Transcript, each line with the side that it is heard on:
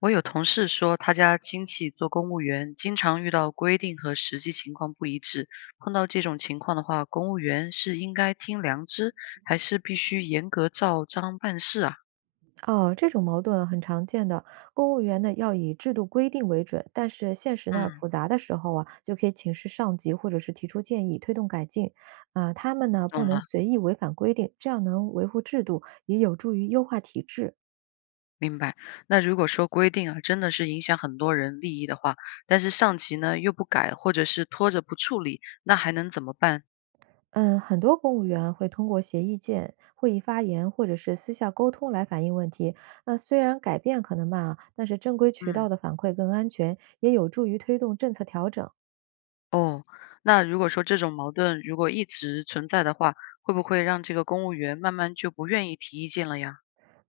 left: 我有同事说，他家亲戚做公务员，经常遇到规定和实际情况不一致。碰到这种情况的话，公务员是应该听良知，还是必须严格照章办事啊？
right: 哦，这种矛盾很常见的。公务员呢要以制度规定为准，但是现实呢
left: 嗯，
right: 复杂的时候啊，就可以请示上级或者是提出建议，推动改进。他们呢不
left: 懂
right: 能
left: 了，
right: 随意违反规定，这样能维护制度，也有助于优化体制。
left: 明白。那如果说规定啊，真的是影响很多人利益的话，但是上级呢又不改，或者是拖着不处理，那还能怎么办？
right: 嗯，很多公务员会通过写意见、会议发言或者是私下沟通来反映问题。那虽然改变可能慢啊，但是正规渠道
left: 嗯，
right: 的反馈更安全，也有助于推动政策调整。
left: 哦，那如果说这种矛盾如果一直存在的话，会不会让这个公务员慢慢就不愿意提意见了呀？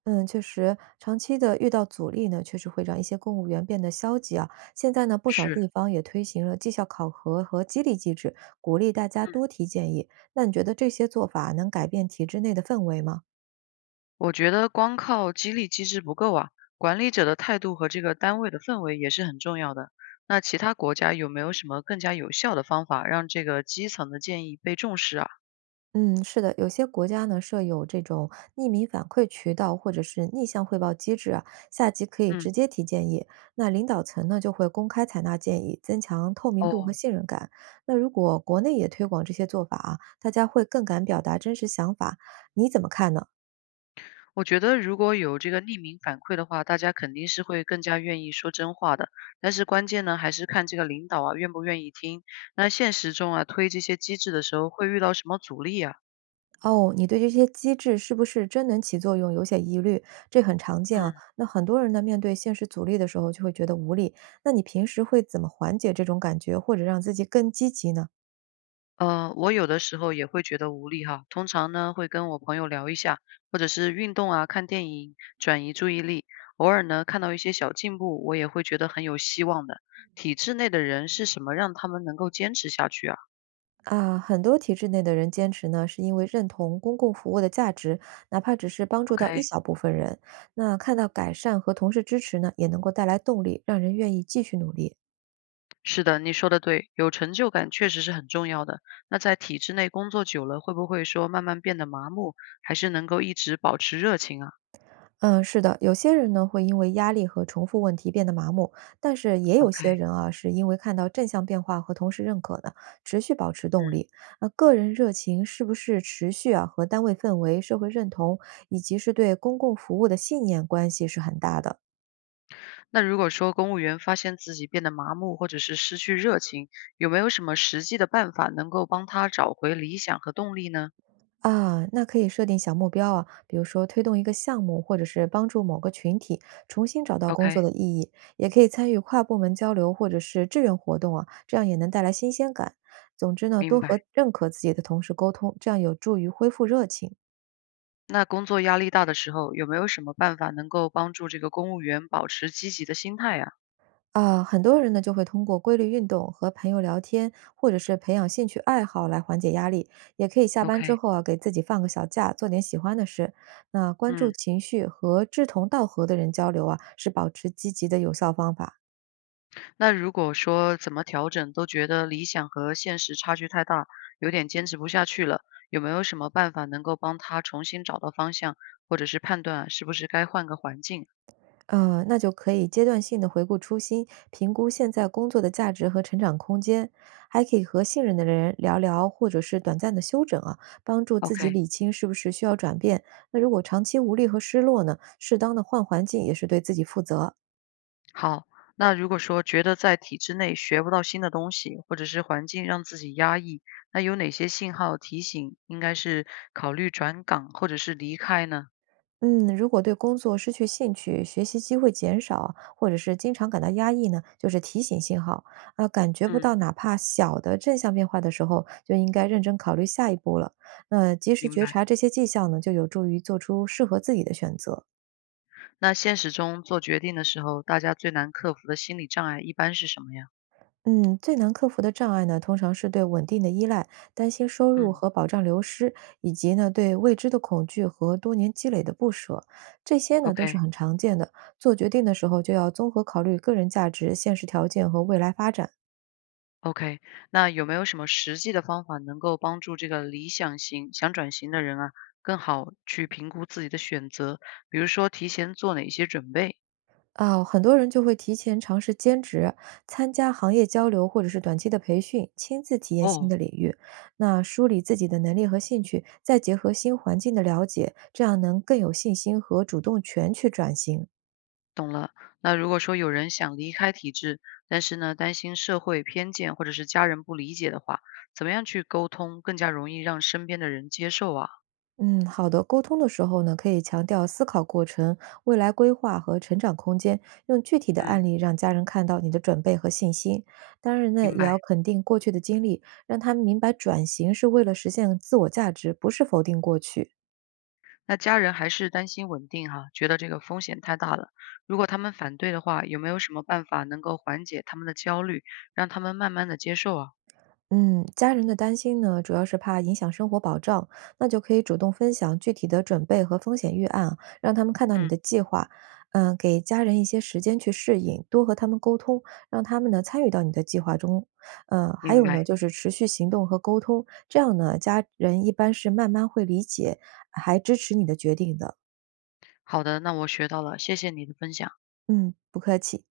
right: 嗯，确实，长期的遇到阻力呢，确实会让一些公务员变得消极啊。现在呢，不少
left: 是，
right: 地方也推行了绩效考核和激励机制，鼓励大家
left: 嗯，
right: 多提建议。那你觉得这些做法能改变体制内的氛围吗？
left: 我觉得光靠激励机制不够啊，管理者的态度和这个单位的氛围也是很重要的。那其他国家有没有什么更加有效的方法让这个基层的建议被重视啊？
right: 嗯，是的，有些国家呢设有这种匿名反馈渠道或者是逆向汇报机制啊，下级可以
left: 嗯，
right: 直接提建议，那领导层呢就会公开采纳建议，增强透明度和
left: 哦，
right: 信任感。那如果国内也推广这些做法啊，大家会更敢表达真实想法，你怎么看呢？
left: 我觉得如果有这个匿名反馈的话，大家肯定是会更加愿意说真话的。但是关键呢，还是看这个领导啊愿不愿意听。那现实中啊，推这些机制的时候会遇到什么阻力啊？
right: 哦，你对这些机制是不是真能起作用有些疑虑，这很常见啊。
left: 嗯。
right: 那很多人呢面对现实阻力的时候就会觉得无力，那你平时会怎么缓解这种感觉，或者让自己更积极呢？
left: 我有的时候也会觉得无力哈，通常呢会跟我朋友聊一下，或者是运动啊、看电影，转移注意力。偶尔呢看到一些小进步，我也会觉得很有希望的。体制内的人是什么让他们能够坚持下去啊
right: 啊，很多体制内的人坚持呢，是因为认同公共服务的价值，哪怕只是帮助到一
left: ？OK，
right: 小部分人。那看到改善和同事支持呢，也能够带来动力，让人愿意继续努力。
left: 是的，你说的对，有成就感确实是很重要的。那在体制内工作久了，会不会说慢慢变得麻木，还是能够一直保持热情啊
right: 嗯，是的，有些人呢会因为压力和重复问题变得麻木，但是也有些
left: ？OK，
right: 人啊是因为看到正向变化和同事认可呢，持续保持动力。
left: 嗯。
right: 那个人热情是不是持续啊和单位氛围、社会认同以及是对公共服务的信念关系是很大的。
left: 那如果说公务员发现自己变得麻木或者是失去热情，有没有什么实际的办法能够帮他找回理想和动力呢
right: 啊，那可以设定小目标啊，比如说推动一个项目，或者是帮助某个群体重新找到工作
left: ？OK，
right: 的意义，也可以参与跨部门交流或者是志愿活动啊，这样也能带来新鲜感。总之呢，
left: 明
right: 多
left: 白。
right: 和认可自己的同事沟通，这样有助于恢复热情。
left: 那工作压力大的时候，有没有什么办法能够帮助这个公务员保持积极的心态呀
right: 啊，很多人呢就会通过规律运动和朋友聊天，或者是培养兴趣爱好来缓解压力，也可以下班之
left: ？OK，
right: 后啊给自己放个小假，做点喜欢的事。那关注
left: 嗯，
right: 情绪和志同道合的人交流啊，是保持积极的有效方法。
left: 那如果说怎么调整都觉得理想和现实差距太大，有点坚持不下去了，有没有什么办法能够帮他重新找到方向，或者是判断啊是不是该换个环境啊
right: 那就可以阶段性的回顾初心，评估现在工作的价值和成长空间，还可以和信任的人聊聊，或者是短暂的休整啊，帮助自己
left: ？OK，
right: 理清是不是需要转变。那如果长期无力和失落呢，适当的换环境也是对自己负责啊。
left: 好，那如果说觉得在体制内学不到新的东西，或者是环境让自己压抑，那有哪些信号提醒应该是考虑转岗或者是离开呢？
right: 嗯，如果对工作失去兴趣、学习机会减少，或者是经常感到压抑呢，就是提醒信号。感觉不到
left: 嗯，
right: 哪怕小的正向变化的时候，就应该认真考虑下一步了。及时
left: 明
right: 觉
left: 白。
right: 察这些迹象呢，就有助于做出适合自己的选择。
left: 那现实中做决定的时候，大家最难克服的心理障碍一般是什么呀？
right: 嗯，最难克服的障碍呢，通常是对稳定的依赖、担心收入
left: 嗯
right: 和保障流失，以及呢对未知的恐惧和多年积累的不舍，这些呢都是
left: ，OK
right: 很常见的。做决定的时候就要综合考虑个人价值、现实条件和未来发展。
left: OK。那有没有什么实际的方法能够帮助这个理想型、想转型的人啊，更好去评估自己的选择？比如说提前做哪一些准备？
right: 啊，很多人就会提前尝试兼职，参加行业交流或者是短期的培训，亲自体验新
left: 哦。
right: 的领域。那梳理自己的能力和兴趣，再结合新环境的了解，这样能更有信心和主动权去转型。
left: 懂了。那如果说有人想离开体制，但是呢，担心社会偏见或者是家人不理解的话，怎么样去沟通更加容易让身边的人接受啊？
right: 嗯，好的。沟通的时候呢，可以强调思考过程、未来规划和成长空间，用具体的案
left: 嗯，
right: 例让家人看到你的准备和信心。当然呢，
left: 明
right: 也要
left: 白。
right: 肯定过去的经历，让他们明白转型是为了实现自我价值，不是否定过去。
left: 那家人还是担心稳定哈、觉得这个风险太大了。如果他们反对的话，有没有什么办法能够缓解他们的焦虑，让他们慢慢的接受啊？
right: 嗯，家人的担心呢，主要是怕影响生活保障，那就可以主动分享具体的准备和风险预案啊让他们看到你
left: 嗯，
right: 的计划，嗯，给家人一些时间去适应，多和他们沟通，让他们呢参与到你的计划中，嗯，还
left: 明
right: 有
left: 白。
right: 呢就是持续行动和沟通，这样呢家人一般是慢慢会理解，还支持你的决定的。
left: 好的，那我学到了，谢谢你的分享。
right: 嗯，不客气。